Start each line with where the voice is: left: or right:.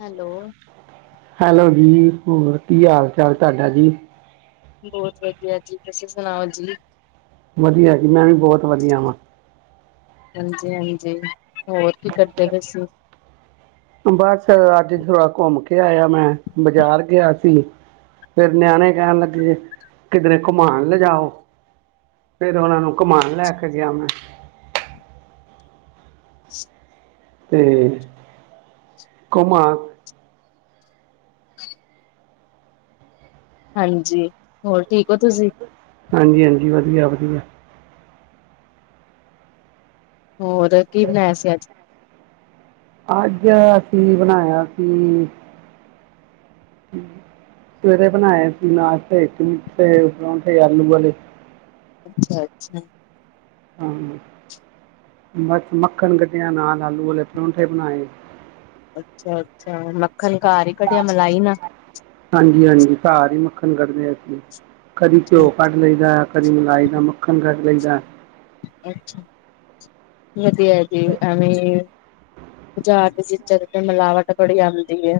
left: Hello
right: hello ਜੀ, ਹੋਰ ਕੀ ਹਾਲ ਚਾਲ ਤੁਹਾਡਾ ਜੀ।
left: ਬਹੁਤ ਵਧੀਆ ਜੀ, ਤੁਸੀਂ ਸੁਣਾਓ ਜੀ,
right: ਵਧੀਆ ਜੀ ਮੈਂ ਵੀ ਬਹੁਤ ਵਧੀਆ ਵਾਂ।
left: ਹਾਂਜੀ-ਹਾਂਜੀ ਹੋਰ ਕੀ ਕਰਦੇ ਪਏ ਸੀ।
right: ਬਸ ਅੱਜ ਥੋੜਾ ਘੁੰਮ ਕੇ ਆਇਆ ਮੈਂ, ਬਾਜ਼ਾਰ ਗਿਆ ਸੀ। ਫਿਰ ਨਿਆਣੇ ਕਹਿਣ ਲੱਗੇ, ਕਿਧਰੇ ਘੁਮਾਣ ਲੈ ਜਾਓ। ਫਿਰ ਉਹਨਾਂ ਨੂੰ ਘਮਾਉਣ ਲੈ ਕੇ ਗਿਆ ਮੈਂ ਤੇ ਘੁਮਾਣ
left: ਹਾਂਜੀ, ਹੋਰ ਠੀਕ ਹੋ ਤੁਸੀਂ?
right: ਹਾਂਜੀ- ਹਾਂਜੀ, ਵਧੀਆ -ਵਧੀਆ
left: ਹੋਰ ਕੀ ਬਣਾਇਆ ਸੀ ਅੱਜ
right: ਅੱਜ -ਅਸੀਂ ਬਣਾਇਆ ਸੀ ਸਵੇਰੇ ਬਣਾਏ ਸੀ ਠਾਸ਼ਤੇ ਵਿੱਚ ਪਰੌਂਠੇ ਆਲੂ ਵਾਲੇ,
left: ਅੱਛਾ- ਅੱਛਾ
right: ਹਾਂ ਬਸ ਮੱਖਣ ਕੱਢਿਆ ਨਾਲ ਆਲੂ ਵਾਲੇ ਪਰੋਂਂਠੇ ਬਣਾਏ।
left: ਅੱਛਾ- ਅੱਛਾ ਮੱਖਣ ਘਰ ਈ ਕਢੀੱਆ ਮਲਾਈ ਨਾ,
right: ਹਾਂਜੀ- ਹਾਂਜੀ ਘਾਰ ਈ ਮੱਖਣ ਕੱਢਦੇ ਅਸੀਂ। ਕਦੀ ਘਿਓ ਕੱਢ ਲਈਦਾ, ਕਦੀ ਮਲਾਈ ਦਾ ਮੱਖਣ ਕੱਢ ਲਈਦਾ।
left: ਅੱਛਾ-ਅੱਛਾ ਵਧੀਆ ਜੀ ਐਵੇ ਬਜਾਰ ਦੀਆ ਚੀਜ਼ਾਂ ਤੇ ਮਿਲਾਵਟ ਬੜੀ ਆਂਦੀ ਏ।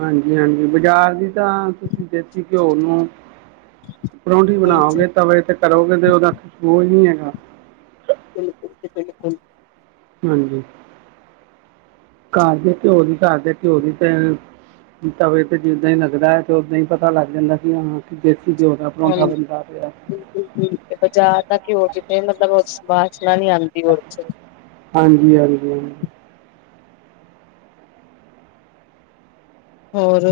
right: ਹਾਂਜੀ- ਹਾਂਜੀ ਬਾਜ਼ਾਰ ਦੀ ਤਾਂ ਤੁਸੀਂ ਦੇਸੀ ਘਿਓ ਨੂੰ ਪ੍ਰੋਂਠੀ
left: ਹਾਂਜੀ,
right: ਬਣਾਓਗੇ ਤਵੇ ਤੇ ਤਲੋਗੇ ਤੇ ਓਹਦਾ ਬੋਝ ਨੀ ਹੈਗਾ,
left: ਚ [inaudible]
right: ਹਾਂਜੀ, ਘਰ ਦੇ ਘਿਓ ਦੀ, ਘਰ ਦੇ ਘਿਓ ਦੀ ਤੇ ਤਵੇ ਤੇ ਜਿੱਦਾਂ ਈ ਲੱਗਦਾ ਆ, ਤੇ ਫੇਰ ਓਦਾਂ ਈ ਪਤਾ ਲੱਗ ਜਾਂਦਾ, ਕਿ ਹਾਂ ਕਿ ਦੇਸੀ ਘਿਓ ਦਾ ਪਰੌਂਠਾ
left: ਹਾਂਜੀ।
right: ਬਣਦਾ ਪਿਆ
left: ਬਜ਼ਾਰ ਦਾ ਘਿਓ ਤਾਂ ਕਿ ਹੋਰ ਕਿਥੇ ਮਤਲਬ ਵਾਸ਼ਨਾ ਨੀ ਆਉਂਦੀ ਔ ਚ
right: ਹਾਂਜੀ-ਹਾਂਜੀ।
left: ਹੋਰ!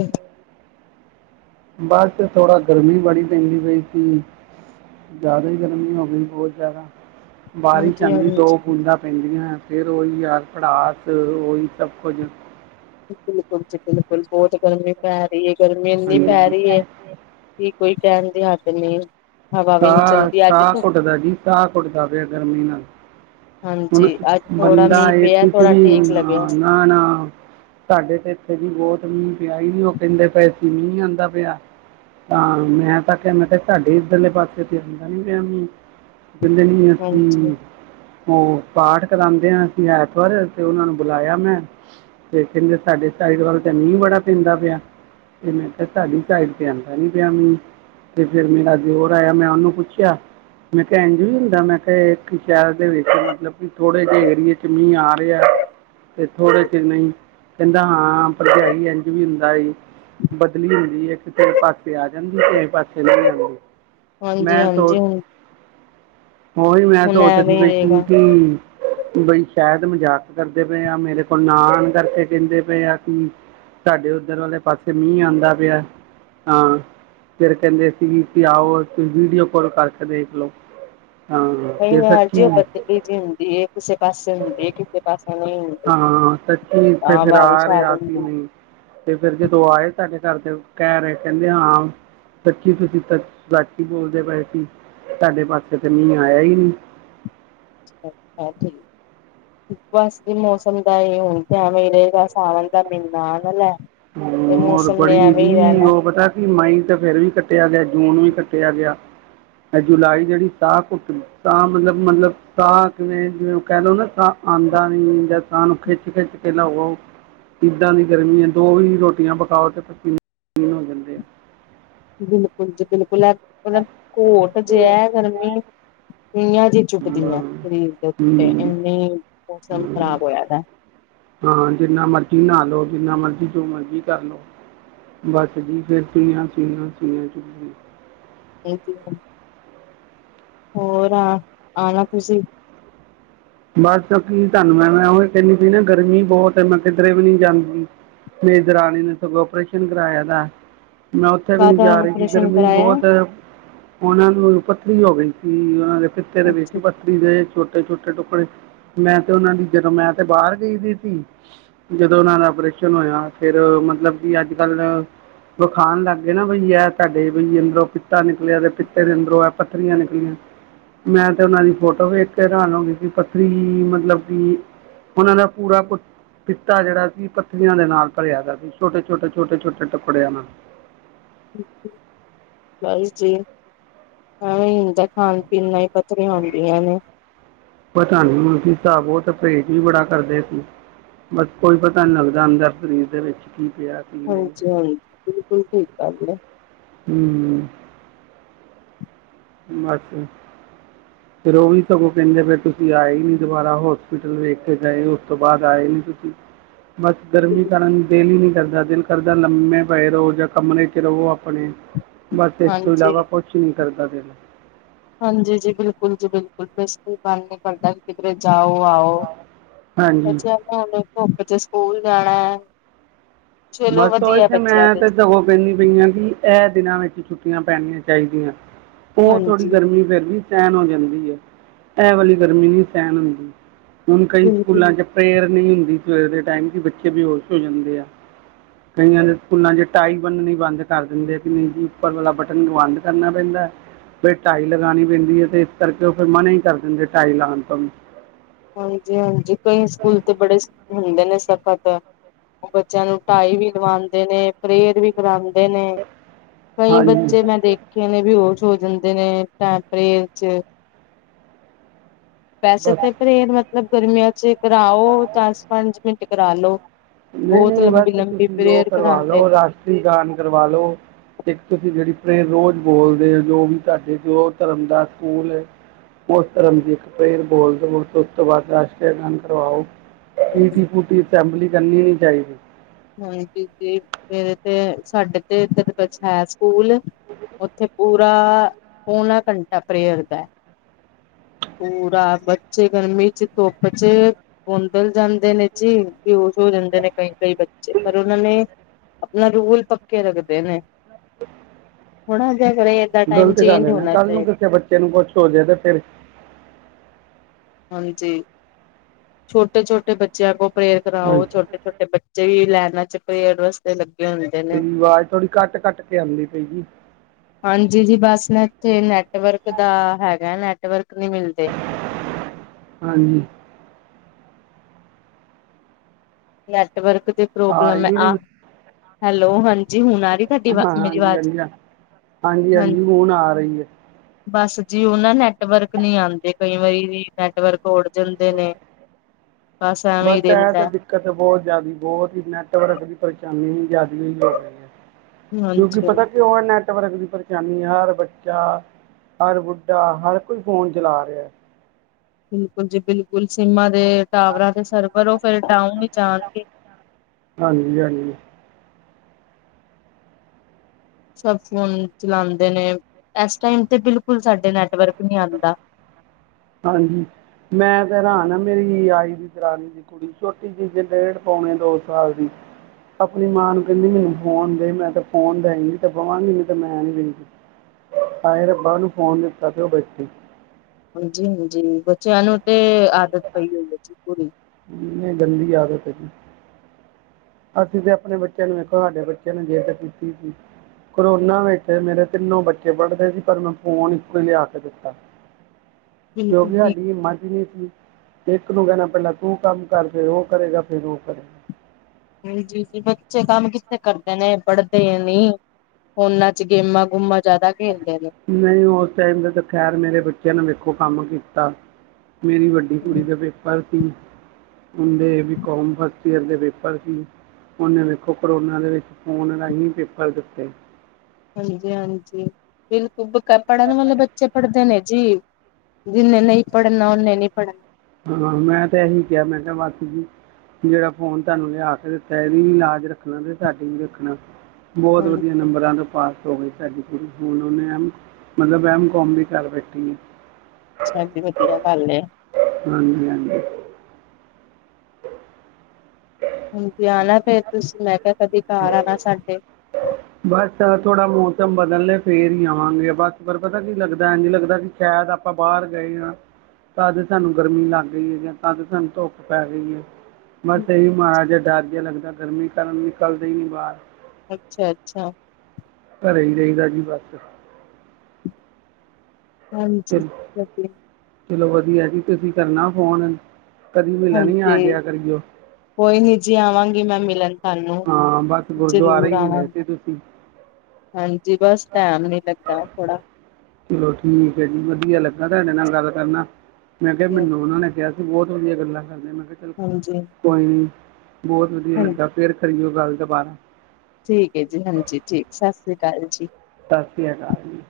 right: ਬਸ ਥੋੜਾ ਗਰਮੀ ਬੜੀ ਪੈਂਦੀ ਪਈ ਸੀ। ਜ਼ਿਆਦਾ ਈ ਗਰਮੀ ਹੋ ਗਈ, ਬੋਤ ਜ਼ਾਦਾ। ਬਾਰਿਸ਼ ਆਂਦੀ,
left: ਹਾਂਜੀ-ਹਾਂਜੀ।
right: ਦੋ ਬੂੰਦਾਂ ਪੈਂਦੀਆਂ, ਫਿਰ ਓਹੀ ਹਾਲ ਪੜਾਸ ਓਹੀ ਸਭ ਕੁਝ।
left: ਬਿਲਕੁਲ ਜੀ, ਬਿਲਕੁਲ ਬਹੁਤ ਗਰਮੀ ਪੈ ਰਈ ਏ, ਗਰਮੀ ਏਨੀ ਪੈ
right: ਹਾਂਜੀ
left: ਰਈ ਏ ਕੀ ਕੋਈ ਕੈਣ ਦੀ ਹੱਦ ਨਈ।
right: ਸਾਹ -ਸਾਹ ਘੁੱਟਦਾ ਜੀ, ਸਾਹ ਘੁੱਟਦਾ ਪੇਆ ਗਰਮੀ ਨਾਲ। ਹੁਣ
left: ਹਾਂਜੀ ਅੱਜ ਥੋੜਾ
right: ਬੰਦਾ
left: ਮੀਂਹ ਪਿਆ
right: ਏਸੀ ਚ
left: ਥੋੜਾ
right: ਵੀ
left: ਠੀਕ ਲੱਗਿਆ
right: ਨਾ -ਨਾ ਸਾਡੇ ਤੇ ਇੱਥੇ ਜੀ ਬੋਤ ਮੀਂਹ ਪਿਆ ਨੀ, ਉਹ ਕੈਹਦੇ ਪਏ ਸੀ ਮੀਂਹ ਆਂਦਾ ਪੇਆ, ਤਾਂ ਮੈਂ ਤਾਂ ਕੇਆ ਮੈਂ ਕੇਆ ਸਾਡੇ ਏਧਰਲੇ ਪਾਸੇ ਤੇ ਆਂਦਾ ਨੀ ਪਤਾ ਮੀਹ। ਕੈਂਦੇ ਨੀ
left: ਹਾਂਜੀ
right: ਅਸੀਂ, ਓਹ ਪਾਠ ਕਰਾਂਦੇ ਆ ਅਸੀਂ ਐਤਵਾਰ, ਤੇ ਓਹਨਾਂ ਨੂੰ ਬੁਲਾਇਆ ਮੈਂ! ਤੇ ਕੈਂਦੇ ਸਾਡੇ ਸਾਈਡ ਵੱਲ ਤਾਂ ਮੀਂਹ ਬੜਾ ਪੈਂਂਦਾ ਪੇਆ। ਤੇ ਮੈਂ ਕੇਆ ਸਾਡੀ ਸਾਈਡ ਤੇ ਆਂਦਾ ਨੀ ਪਿਆ ਮੀਂਹ। ਤੇ ਫਿਰ ਮੇਰਾ ਦਿਓਰ ਆਇਆ, ਮੈਂ ਓਹਨੂੰ ਪੁੱਛਿਆ? ਮੈਂ ਕਿਹਾ ਐਂਝ ਵੀ ਹੁੰਦਾ ਮੈਂ ਕਿਹਾ ਇੱਕ ਸ਼ਹਿਰ ਦੇ ਵਿੱਚ ਮਤਲਬ ਕਿ ਥੋੜੇ ਜਿਹੇ ਏਰੀਏ 'ਚ ਮੀਂਹ ਆ ਰਿਹਾ ਤੇ ਥੋੜੇ ਚਿਰ ਨਹੀਂ ਕਹਿੰਦਾ ਹਾਂ ਭਰਜਾਈ ਇੰਝ ਵੀ ਹੁੰਦਾ ਏ ਬਦਲੀ ਹੁੰਦੀ ਐ, ਕਿਸੇ ਪਾਸੇ ਆ ਜਾਂਦੀ ਐ, ਕਿਸੇ ਪਾਸੇ ਨਈਂ ਆਂਦੀ।
left: ਹਾਂਜੀ ਹਾਂਜੀ, ਹੁਨ
right: ਓਹੀ ਮੈਂ ਸੋਚਦੀ
left: ਐਵੇਂ ਹੀ
right: ਪਈ ਸੀ
left: ਰਹੇਗਾ
right: ਕਿ ਬਈ, ਸ਼ਾਇਦ ਮਜ਼ਾਕ ਕਰਦੇ ਪਏ ਆ, ਮੇਰੇ ਕੋਲ ਨਾ ਆਨ ਕਰਕੇ ਕਹਿੰਦੇ ਪਏ ਆ ਕਿ ਸਾਡੇ ਉੱਧਰ ਵਾਲੇ ਪਾਸੇ ਮੀਂਹ ਆਂਦਾ ਪਿਆ। ਹਾਂ, ਫਿਰ ਕਹਿੰਦੇ ਸੀ ਤੁਸੀਂ ਆਉ, ਤੁਸੀ ਵੀਡੀਓ ਕੋਲ ਕਰਕੇ ਦੇਖ ਲਉ।
left: ਕਈ ਵਾਰ ਜੀ ਓ ਬਦਲੀ ਜਿਹੀ ਹੁੰਦੀ ਏ, ਕਿਸੇ ਪਾਸੇ ਹੁੰਦੀ ਏ, ਕਿਸੇ ਪਾਸੇ ਨਈ ਹੁੰਦੀ।
right: ਹਾਂ, ਸੱਚੀ ਇੱਥੇ
left: ਤਾਂ
right: ਫਿਰ
left: ਬਾਰਿਸ਼
right: ਆ ਰਹੇ ਆ ਅਸੀਂ
left: ਜਾਂਦੀ ਹੈ।
right: ਵੀ। ਤੇ ਫੇਰ ਜਦੋਂ ਆਏ ਓ ਸਾਡੇ ਘਰ ਦੇ ਕਹਿ ਰਹੇ ਕਹਿੰਦੇ ਹਾਂ। ਸੱਚੀ ਤੁਸੀਂ ਤਾਂ ਸੱਚ ਈ ਬੋਲਦੇ ਪਏ ਸੀ, ਸਾਡੇ ਪਾਸੇ ਤੇ ਮੀਂਹ ਆਇਆ ਈ ਨੀ।
left: ਹੈ ਹੈ ਤੇ। ਬਸ ਜੀ ਮੌਸਮ ਦਾ ਇਹ ਹੁਨ ਤੇ ਐਵੇਂ ਹੀ ਰਹੇਗਾ, ਸਾਵਣ ਦਾ ਮਹੀਨਾ ਨਾਂ ਨਾ ਲੈ।
right: ਹੂੰ, ਔਰ ਬੜੀ ਹੀ ਓ ਪਤਾ ਮਈ ਤੇ ਫੇਰ ਵੀ ਕੱਟਿਆ ਗਿਆ, ਜੂਨ ਵੀ ਕੱਟਿਆ ਗਿਆ। ਐ ਜੁਲਾਈ ਜਿਹੜੀ ਸਾਹ ਘੁੱਟਣ ਸਾਹ ਮਤਲਬ ਮਤਲਬ ਸਾਹ ਕਿਵੇਂ ਜਿਵੇਂ ਕਹਿ ਲੋ ਨਾ ਸਾਹ ਆਂਦਾ ਨੀ ਜਾਂ ਸਾਹ ਨੂੰ ਖਿੱਚ-ਖਿੱਚ ਕੇ ਲਵੋ, ਇੱਦਾਂ ਦੀ ਗਰਮੀ ਐ। ਦੋ ਈ ਰੋਟੀਆਂ ਪਕਾਓ ਤੇ ਪਸੀਨੋ ਪਸੀਨ ਹੋ ਜਾਂਦੇ ਆ।
left: ਬਿਲਕੁਲ ਜੀ ਬਿਲਕੁਲ, ਐ ਮਤਲਬ ਘੋਟ ਜੇਆ ਐ ਗਰਮੀ। ਸੂਈਆਂ ਜੀ ਚੁੱਭ
right: ਹਮ,
left: ਦੀਆ ਸਰੀਰ ਦੇ ਉੱਤੇ,
right: ਹਮ,
left: ਏਨੀ ਮੌਸਮ
right: ਹਮ,
left: ਖ਼ਰਾਬ ਹੋਇਆ ਦਾ।
right: ਹਾਂ, ਜਿੰਨਾ ਮਰਜ਼ੀ ਨਹਾ ਲਓ, ਜਿੰਨਾ ਮਰਜ਼ੀ ਜੋ ਮਰਜ਼ੀ ਕਰ ਲੋ। ਬਸ ਜੀ, ਫਿਰ ਸੂਈਆ, ਸੂਈਆਂ, ਸੂਈਆਂ ਚੁਭਦੀਆਂ।
left: ਗਏ ਸੀ ਹੁਣ, ਹੋਰ ਆਣਾ ਤੁਸੀਂ।
right: ਬਸ ਕੀ, ਤੁਹਨੂੰ ਮੈ-ਮੈਂ ਉਹੀ ਕਹਿੰਦੀ ਪਈ ਨਾ ਗਰਮੀ ਬਹੁਤ ਏ, ਮੈਂ ਕਿਧਰੇ ਵੀ ਨੀ ਜਾਂਦੀ। ਮੇਰੀ ਦਰਾਣੀ ਨੇ ਸਗੋਂ ਓਪਰੇਸ਼ਨ ਕਰਾਇਆ ਦਾ। ਮੈਂ ਉੱਥੇ ਵੀ ਨੀ
left: ਕਾਹਦਾ
right: ਜਾ ਰਹੀ ਸੀ,
left: ਆਪਓਰੇਸ਼ਨ
right: ਗਰਮੀ
left: ਕਰਾਇਆ
right: ਬਹੁਤ ਐ। ਉਹਨਾਂ ਨੂੰ ਹੁਣ ਪੱਥਰੀ ਹੋ ਗਈ ਸੀ, ਉਹਨਾਂ ਦੇ ਪਿੱਤੇ ਦੇ ਵਿੱਚ
left: ਅੱਛਾ
right: ਪੱਥਰੀ ਦੇ ਛੋਟੇ-ਛੋਟੇ ਤੇ ਟੁਕੜੇ, ਮੈਂ ਤੇ ਉਹਨਾਂ ਦੀ ਜਦੋਂ ਮੈਂ ਤੇ ਬਾਹਰ ਗਈ ਦੀ ਸੀ। ਜਦੋਂ ਉਹਨਾਂ ਦਾ ਆਪਰੇਸ਼ਨ ਹੋਇਆ, ਫਿਰ ਮਤਲਬ ਕਿ ਅੱਜ-ਕੱਲ ਵਖਾਣ ਲੱਗ ਗਏ ਨਾ ਬਈ ਐਹ ਤੁਹਾਡੇ ਬਈ ਅੰਦਰੋਂ ਪਿੱਤਾ ਨਿਕਲਿਆ ਤੇ ਪਿੱਤੇ ਦੇ ਅੰਦਰੋਂ ਐਹ ਪੱਥਰੀਆਂ ਨਿਕਲੀਆਂ। ਮੈਂ ਤੇ ਓਹਨਾਂ ਦੀ ਫੋਟੋ ਵੇਖ ਕੇ ਹੈਰਾਨ ਹੋ ਗਈ ਸੀ। ਪੱਥਰੀ, ਮਤਲਬ ਕਿ ਉਹਨਾਂ ਦਾ ਪੂਰਾ ਪਿੱਤਾ ਜਿਹੜਾ ਸੀ ਪੱਥਰੀਆਂ ਦੇ ਨਾਲ ਭਰਿਆ ਦਾ ਸੀ, ਛੋਟੇ-ਛੋਟੇ, ਛੋਟੇ-ਛੋਟੇ ਟੁਕੜਿਆਂ ਨਾਲ।
left: ਬਸ ਜੀ, ਐਵੇ ਈ ਹੁੰਦਾ ਖਾਣ-ਪੀਣ ਨਈ ਪਤ ਪੱਥਰੀਆਂ ਹੁੰਦੀਆਂ ਨੇ।
right: ਪਤਾ ਨੀ ਮਤੰਰੀ ਸਾਹਿਬ, ਓਹ 'ਤੇ ਪਰਹੇਜ਼ ਈ ਬੜਾ ਕਰਦੇ ਸੀ। ਬਸ, ਕੋਈ ਪਤਾ ਨੀ ਲੱਗਦਾ ਅੰਦਰ ਸਰੀਰ ਦੇ ਵਿੱਚ ਕੀ ਪਿਆ। ਕੀ ਨਹੀਂ
left: ਹਾਂਜੀ
right: ਪਿਆ
left: ਹਾਂਜੀ, ਬਿਲਕੁਲ ਸਹੀ ਗੱਲ ਐ।
right: ਹੂੰ। ਬਾਕੀ ਫਿਰ ਉਹ ਵੀ ਸਗੋਂ ਕਹਿੰਦੇ, ਫਿਰ ਤੁਸੀਂ ਆਏ ਨੀ ਦੁਬਾਰਾ, ਹੋਸਪਿਟਲ ਵੇਖ ਕੇ ਗਏ, ਉਸ ਤੋਂ ਬਾਅਦ ਆਏ ਨੀ ਤੁਸੀਂ? ਬਸ ਗਰਮੀ ਕਾਰਨ ਦਿਲ ਈ ਨੀ ਕਰਦਾ, ਦਿਲ ਸਾਰਾ ਦਿਨ ਲੰਮੇ ਪਏ ਰਵੋ ਜਾਂ ਕਮਰੇ ਚ ਰਵੋ ਆਪਣੇ, ਬਸ ਇਸ ਤੋਂ
left: ਹਾਂਜੀ
right: ਇਲਾਵਾ ਕੁਛ ਕੁਛ ਵੀ ਨੀ ਕਰਦਾ ਪਿਆ ਹੈਗਾ।
left: ਹਾਂਜੀ ਜੀ ਬਿਲਕੁੱਲ ਜੀ ਬਿਲਕੁੱਲ ਬਸ ਕੋਈ ਗੱਲ ਨੀ ਕਰਦਾ। ਇਕ ਵਿੱਚ ਆਓ -ਆਓ
right: ਹਾਂਜੀ
left: ਬੱਚਿਆ ਨੇ ਹੁਣ ਧੁੱਪ ਚ੍ ਸਕੂਲ ਜਾਣਾ ਚਲੋ
right: ਬਸ ਉਹੀ
left: ਵਧੀਆ
right: ਤੇ
left: ਬੱਚਿਆਂ
right: ਮੈਂ
left: ਦਾ
right: ਤੇ ਫਿਰ ਸਗੋਂ ਕਹਿੰਦੀ ਪਈ ਆ ਕਿ ਇਹ ਦਿਨਾਂ ਵਿੱਚ ਛੁੱਟੀਆਂ ਪੈਣੀਆਂ ਚਾਹੀਦੀਆਂ। ਓਹ ਥੋੜ੍ਹੀ
left: ਹਾਂਜੀ
right: ਗਰਮੀ ਪੈਂਦੀ ਸਹਿਣ ਹੋ ਜਾਂਦੀ ਏ, ਐ ਵਾਲੀ ਗਰਮੀ ਨਹੀ ਸਹਿਣ ਹੁੰਦੀ। ਹੁਣ ਕਈ
left: ਬਿਲਕੁਲ
right: ਸਕੂਲਾਂ ਚ ਪ੍ਰੇਅਰ ਨਈ ਹੁੰਦੀ ਸਵੇਰ ਦੇ ਟਾਈਮ ਕਿ ਬੱਚੇ ਬੇਹੋਸ਼ ਹੋ ਜਾਂਦੇ ਆ। ਕਈਆਂ ਦੇ ਸਕੂਲ ਚ ਟਾਈ ਬਨਣੀ ਬੰਦ ਕਰ ਦਿੰਦੇ ਅ, ਕਿ ਨਈ ਜੀ, ਉੱਪਰ ਵਾਲਾ ਬਟਨ ਬੰਦ ਕਰਨਾ ਪੈਂਦਾ। ਫੇਰ ਟਾਈ ਲਗਾਣੀ ਪੈਂਦੀ ਏ, ਤੇ ਇਸ ਕਰਕੇ ਉਹ ਫੇਰ ਮਨਾ ਈ ਕਰ ਦਿੰਦੇ ਟਾਈ ਲਾਣ ਤੋਂ।
left: ਹਾਂਜੀ- ਹਾਂਜੀ ਕਈ ਸਕੂਲ ਤੇ ਬੜੇ ਹੁੰਦੇ ਨੇ ਸਖਤ ਓਹ ਬੱਚਿਆਂ ਨੂੰ ਟਾਈ ਵੀ ਲਵਾਂਦੇ ਨੇ। ਪ੍ਰੇਅਰ ਵੀ ਕਰਾਂਦੇ ਨੇ ਕਈ
right: ਹਾਂਜੀ
left: ਬੱਚੇ ਮੈਂ ਦੇਖੇ ਕਿਵੇਂ ਬਹੋਸ਼ ਹੋ ਜਾਂਦੇ ਨੇ ਤਾਂ ਪਰੇਰ ਚ। ਵੈਸੇ
right: ਬਸ
left: ਤਾਂ ਪਰੇਰ ਮਤਲਬ ਗਰਮੀਆਂ ਚ ਕਰਾਓ ਦਸ -ਪੰਜ -ਮਿੰਟ ਕਰਾ ਲੋ।
right: ਨਈ,
left: ਬਹੁਤ
right: ਨਈ ਬਸ
left: ਲੰਬੀ ਲੰਬੀ
right: ਤੁਸੀਂ ਉਹ
left: ਪ੍ਰੇਅਰ
right: ਕਰਵਾ
left: ਕਰਾਉਂਦੇ
right: ਲੋ, ਰਾਸ਼ਟਰੀ ਗਾਨ ਕਰਵਾ ਲੋ। ਇੱਕ ਤੁਸੀਂ ਜੇਹੜੀ ਪ੍ਰੇਰ ਰੋਜ਼ ਬੋਲਦੇ ਹੋ, ਜੋ ਵੀ ਤੁਹਾਡੇ ਜੋ ਧਰਮ ਦਾ ਸਕੂਲ ਏ। ਓਸ ਧਰਮ ਦੀ
left: ਨੇ
right: ਇੱਕ ਪਰੇਰ ਬੋਲ ਦੋ ਉਸ ਤੋਂ ਬਾਅਦ ਰਾਸ਼ਟਰੀ ਗਾਨ ਕਰਵਾਓ। ਏ ਟੂਟੀ -ਫੂਟੀ ਅਸੈਂਬਲੀ ਕਰਨੀ ਨੀ ਚਾਈਦੀ।
left: ਹਾਂਜੀ ਜੀ, ਮੇਰੇ ਤੇ ਸਾਡੇ ਤੇ ਹੈ ਸਕੂਲ ਉੱਥੇ। ਪੂਰਾ ਪੋਨਾ ਘੰਟਾ ਪ੍ਰੇਅਰ ਦਾ। ਪੂਰਾ ਬੱਚੇ ਗਰਮੀ ਚ ਧੋਪ ਚੇ ਬੋਂਦਲ ਜਾਂਦੇ ਨੇ ਜੀ ਬਿਹੋਸ਼ ਹੋ ਜਾਂਦੇ ਨੇ ਕਈ ਕਈ ਬੱਚੇ ਪਰ ਉਹਨਾਂ ਨੇ ਆਪਣਾ ਰੂਲ ਪੱਕੇ ਰੱਖਦੇ ਨੇ ਥੋੜਾ ਜਾ ਅਗਰ ਏ
right: ਗ਼ਲਤ ਗੱਲ ਹੈ ਨਾ ਕੱਲ ਨੂੰ ਕਿਸੇ ਬੱਚੇ ਨੂੰ ਕੁੱਛ ਹੋ ਜਾਵੇ ਤੇ ਫਿਰ
left: ਹਾਂਜੀ, ਛੋਟੇ ਛੋਟੇ ਬੱਚਿਆਂ ਕੋਲ ਪ੍ਰੇਅਰ ਕਰਾਓ
right: ਹਾਂਜੀ
left: ਛੋਟੇ ਛੋਟੇ। ਤੇ ਬੱਚੇ ਵੀ ਲੈਨਾਂ ਚੱ ਪਰੇਅਰ ਵਸਤੇ ਲੱਗੇ ਹੁੰਦੇ ਨੇ।
right: ਮੇਰੀ ਆਵਾਜ਼ ਥੋੜੀ ਕੱਟ ਕੱਟ ਕੇ ਆਉਂਦੀ ਪਈ ਏ।
left: ਹਾਂਜੀ ਜੀ ਬਸ ਨਾ ਇੱਥੇ ਨੈਟਵਰਕ ਦਾ ਹੈਗਾ ਨੈਟਵਰਕ ਨਹੀਂ ਮਿਲਦੇ।
right: ਹਾਂਜੀ।
left: ਨੈਟਵਰਕ ਦੇ
right: ਹੀ
left: ਪ੍ਰੋਬਲਮ ਹੈ
right: ਨਹੀਂ
left: ਆ
right: ਰਹੀ
left: ਹੈਲੋ, ਹਾਂਜੀ। ਜੀ ਹੁਣ ਆ ਰਹੀ ਤੁਹਾਡੀ
right: ਹਾਂ
left: ਮੇਰੀ
right: ਹਾਂਜੀ
left: ਵਾਜ
right: ਹਾਂਜੀ ਹਾਂ।
left: ਹਾਂਜੀ।
right: ਹੁਣ ਆ ਰਹੀ ਹੈ
left: ਬਸ ਜੀ ਉਹ ਨਾ ਨੈਟਵਰਕ ਨਹੀਂ ਆਉਂਦੇ ਕਈ ਵਾਰੀ। ਨੈਟਵਰਕ ਊਡ ਜਾਂਦੇ ਨੇ। ਐਵੇਂ ਹੀ
right: ਬਸ ਇਹ
left: ਰਹਿੰਦਾ
right: ਤਾਂ ਦਿੱਕਤ ਬਹੁਤ ਜ਼ਿਆਦਾ ਬਹੁਤ ਹੀ ਨੈਟਵਰਕ ਦੀ ਪਰੇਸ਼ਾਨੀ ਨਈ ਜਾਂਦੀ ਹੋ। ਕਿਉਂਕਿ
left: ਹਾਂਜੀ ਹਾਂਜੀ
right: ਪਤਾ ਕਿਉ ਹੈ ਨੈਟਵਰਕ ਦੀ ਪਰੇਸ਼ਾਨੀ ਹਰ ਬੱਚਾ। ਹਰ ਬੁੱਢਾ ਹਰ ਕੋਈ ਫੋਨ ਚਲਾ ਰਿਹਾ।
left: ਬਿਲਕੁਲ ਜੀ ਬਿਲਕੁਲ ਸਿੰਮਾਂ ਦੇ ਟਾਵਰਾਂ ਤੇ ਸਰਵਰ ਉਹ ਫੇਰ ਢਾਊਨ ਹੀ ਜਾਣਗੇ।
right: ਹਾਂਜੀ, ਹਾਂਜੀ।
left: ਸਬ ਫੋਨ ਚਲਾਉਦੇ ਨੇ ਇਸ ਟਾਈਮ ਤੇ ਬਿਲਕੁਲ ਸਾਡੇ ਨੈਟਵਰਕ ਨਹੀਂ ਆਉਂਦਾ।
right: ਹਾਂਜੀ ਮੈਂ ਤੇ ਹੋਰਾਨ ਮੇਰੀ [unintelligible] ਛੋਟੀ ਜਿਹੀ ਜੇ ਲੇਟ ਪਾਉਣੇ ਦੋ ਸਾਲ ਦੀ। ਆਪਣੀ ਮਾਂ ਨੂੰ ਕਹਿੰਦੀ ਮੈਨੂੰ ਫੋਨ ਦੇ ਮੈਂ ਤੇ ਫੋਨ ਦੇਗੀ ਤੇ ਬਵਾਂਗੀ ਨਹੀਂ ਤੇ ਮੈਂ ਨੀ ਬਵਾਂਗੀ। ਹਾਏ ਰੱਬਾ ਉਨੂੰ ਫ਼ੋਨ ਦਿੱਤਾ ਤੇ ਉਹ ਬੈਠੀ।
left: ਹਾਂਜੀ, ਹਾਂਜੀ, ਬੱਚਿਆਂ ਨੂੰ ਤੇ ਆਦਤ ਪਈ ਹੋਈ ਹੇ ਪੂਰੀ।
right: ਇਤਨੀ ਗਂਦੀ ਆਦਤ ਏ। ਅਸੀਂ ਤੇ ਆਪਣੇ ਬੱਚਿਆਂ ਨੂੰ [unintelligible] ਜੇਦ ਕੀਤੀ ਸੀ ਕਰੋਨਾ ਵਿੱਚ ਮੇਰੇ ਤਿੰਨੋ ਬੱਚੇ ਪੜ੍ਹਦੇ ਸੀ ਪਰ ਮੈਂ ਫੋਨ ਇੱਕੋ ਹੀ ਲਿਆ ਕੇ ਦਿੱਤਾ ਸੀ। [unintelligible]
left: ਬਿਲਕੁਲ ਠੀਕ
right: ਇੱਕ ਨੂੰ ਕਹਿਣਾ ਪਹਿਲਾਂ ਤੂੰ ਕੰਮ ਕਰ ਫੇਕ ਉਹ ਕਰੇਗਾ ਫੇਰ ਉਹ ਕਰੇਗਾ।
left: ਹਾਂਜੀ, ਜੀ ਬੱਚੇ ਕੰਮ ਕਿੱਥੇ ਕਰਦੇ ਨੇ ਪੜ੍ਹਦੇ ਨਹੀਂ। ਫੌਨਾ ਚ ਗੇਮਾਂ ਗੂਮਾਂ ਜ਼ਿਆਦਾ ਖੇਲਦੇ ਨੇ।
right: ਨਹੀਂ ਉਹ ਟਾਈਮ ਤੇ ਤਾਂ ਖ਼ੈਰ ਮੇਰੇ ਬੱਚਿਆਂ ਨੇ ਵੇਖੋ ਕੰਮ ਕੀਤਾ। ਮੇਰੀ ਵੱਡੀ ਕੁੜੀ
left: ਨੇ
right: ਦਾ ਪੇਪਰ ਸੀ। [unintelligible] ਦੇ ਬੀਕੋਮ ਫਸਟ ਈਅਰ ਦੇ ਪੇਪਰ ਸੀ। ਉਹਨੇ ਵੇਖੋ ਕਰੋਨਾ ਦੇ ਵਿੱਚ ਫੋਨ ਰਾਹੀਂ ਪੇਪਰ ਦਿੱਤੇ।
left: ਹਾਂਜੀ ਹਾਂਜੀ ਬਿਲਕੁਲ ਪੜ੍ਹਨ ਵਾਲੇ ਬੱਚੇ ਪੜ੍ਹਦੇ ਨੇ ਜੀ ਜਿੰਨੇ ਨਹੀਂ ਪੜ੍ਹਨਾ ਉਹਨੇ ਨਹੀਂ ਪੜ੍ਹਨਾ
right: ਹਾਂ ਮੈਂ ਤੇ ਇਹੀ ਕਿਹਾ ਮੈਂ [unintelligible] ਜਿਹੜਾ ਫੋਨ ਤੁਹਾਨੂੰ ਲਿਆ ਕੇ ਦਿੱਤਾ ਇਹਦੀ ਵੀ ਲਾਜ ਰੱਖਣਾ ਤੇ ਸਾਡੀ ਵੀ ਰੱਖਣਾ ਬਹੁਤ ਵਧੀਆ
left: ਹਾਂਜੀ
right: ਨੰਬਰਾਂ ਤੋਂ ਪਾਸ ਹੋ ਗਈ ਸਾਡੀ ਹੁਣ ਉਹਨੇ ਐਮ ਮਤਲਬ ਐਮ ਕੌਮ ਵੀ ਕਰ ਬੈਠੀ ਹੈ
left: ਹਾਂਜੀ ਵਧੀਆ ਗੱਲ ਏ
right: ਹੈ ਹਾਂਜੀ ਹਾਂਜੀ ਤੇ
left: ਹਾਂਜੀ ਆਣਾ ਫਿਰ ਤੁਸੀ, ਮੈਂ ਕਿਹਾ ਕਦੇ ਘਰ ਆਣਾ ਸਾਡੇ।
right: ਬਸ ਥੋੜਾ ਮੌਸਮ ਬਦਲਲੇ ਫੇਰ ਹੀ ਆਵਾਂਗੇ, ਬਸ ਪਰ ਪਤਾ ਕੀ ਲੱਗਦਾ ਐਂਜ ਲੱਗਦਾ ਕਿ ਸ਼ਾਇਦ ਆਪਾਂ ਬਾਹਰ ਗਏ ਆਂ। ਕਦ ਤੁਹਾਨੂੰ ਗਰਮੀ ਲੱਗ ਗਈ, ਹੈ ਜਾਂ ਕਦ ਤੁਹਾਨੂੰ ਧੁੱਪ ਪੈ ਗਈ ਏ। ਬਸ ਇਹੀ ਮਾੜਾ ਜਿਆ ਡਰ ਜਿਹਾ ਲੱਗਦਾ, ਗਰਮੀ ਕਾਰਨ ਨਿਕਲਦੇ ਹੀ ਨੀ ਬਾਹਰ।
left: ਅੱਛਾ-ਅੱਛਾ।
right: ਘਰੇ ਹੀ ਰਹੀਦਾ ਜੀ, ਬਸ।
left: ਹਾਂਜੀ
right: ਚਲ ਚਲੋ ਵਧੀਆ ਜੀ, ਤੁਸੀ ਕਰਨਾ ਫੋਨ ਕਦੀ ਮਿਲਣ ਈ
left: ਹਾਂਜੀ
right: ਆਜਾ ਕਰੀਓ।
left: ਕੋਈ ਨੀ ਜੀ, ਮੈਂ ਆਵਾਂਗੀ ਮੈਂ ਮਿਲਣ ਤੁਹਾਨੂੰ,
right: ਹਾਂ ਬਸ ਗੁਰਦੁਆਰੇ
left: ਜ਼ਰੂਰ
right: ਹੀ
left: ਆਵਾਂ
right: ਮਿਲੇ ਸੀ ਤੁਸੀਂ
left: ਹਾਂਜੀ, ਬਸ ਟੈਮ ਨੀ ਲੱਗਾ ਥੋੜਾ।
right: ਚਲੋ ਠੀਕ ਏ ਜੀ, ਵਧੀਆ ਲੱਗਾ ਤੁਹਾਡੇ ਨਾਲ ਗੱਲ ਕਰਨਾ, ਮੈਂ ਕਿਹਾ ਮੈਨੂੰ ਉਹਨਾਂ ਨੇ ਕਿਹਾ ਬਹੁਤ ਵਧੀਆ ਗੱਲਾਂ ਕਰਦੇ ''ਮੈਂ ਕਿਹਾ। ਚਲ
left: ਹਾਂਜੀ।
right: ਕੋਈ ਨੀ, ਬਹੁਤ ਵਧੀਆ ਲੱਗਾ ਫੇਰ ਕਰੀਓ ਗੱਲ ਦੁਬਾਰਾ।
left: ਠੀਕ ਏ ਜੀ, ਹਾਂਜੀ, ਠੀਕ, ਸਤਿ ਸ੍ਰੀ ਅਕਾਲ ਜੀ।
right: ਸਤਿ ਸ੍ਰੀ ਅਕਾਲ ਜੀ।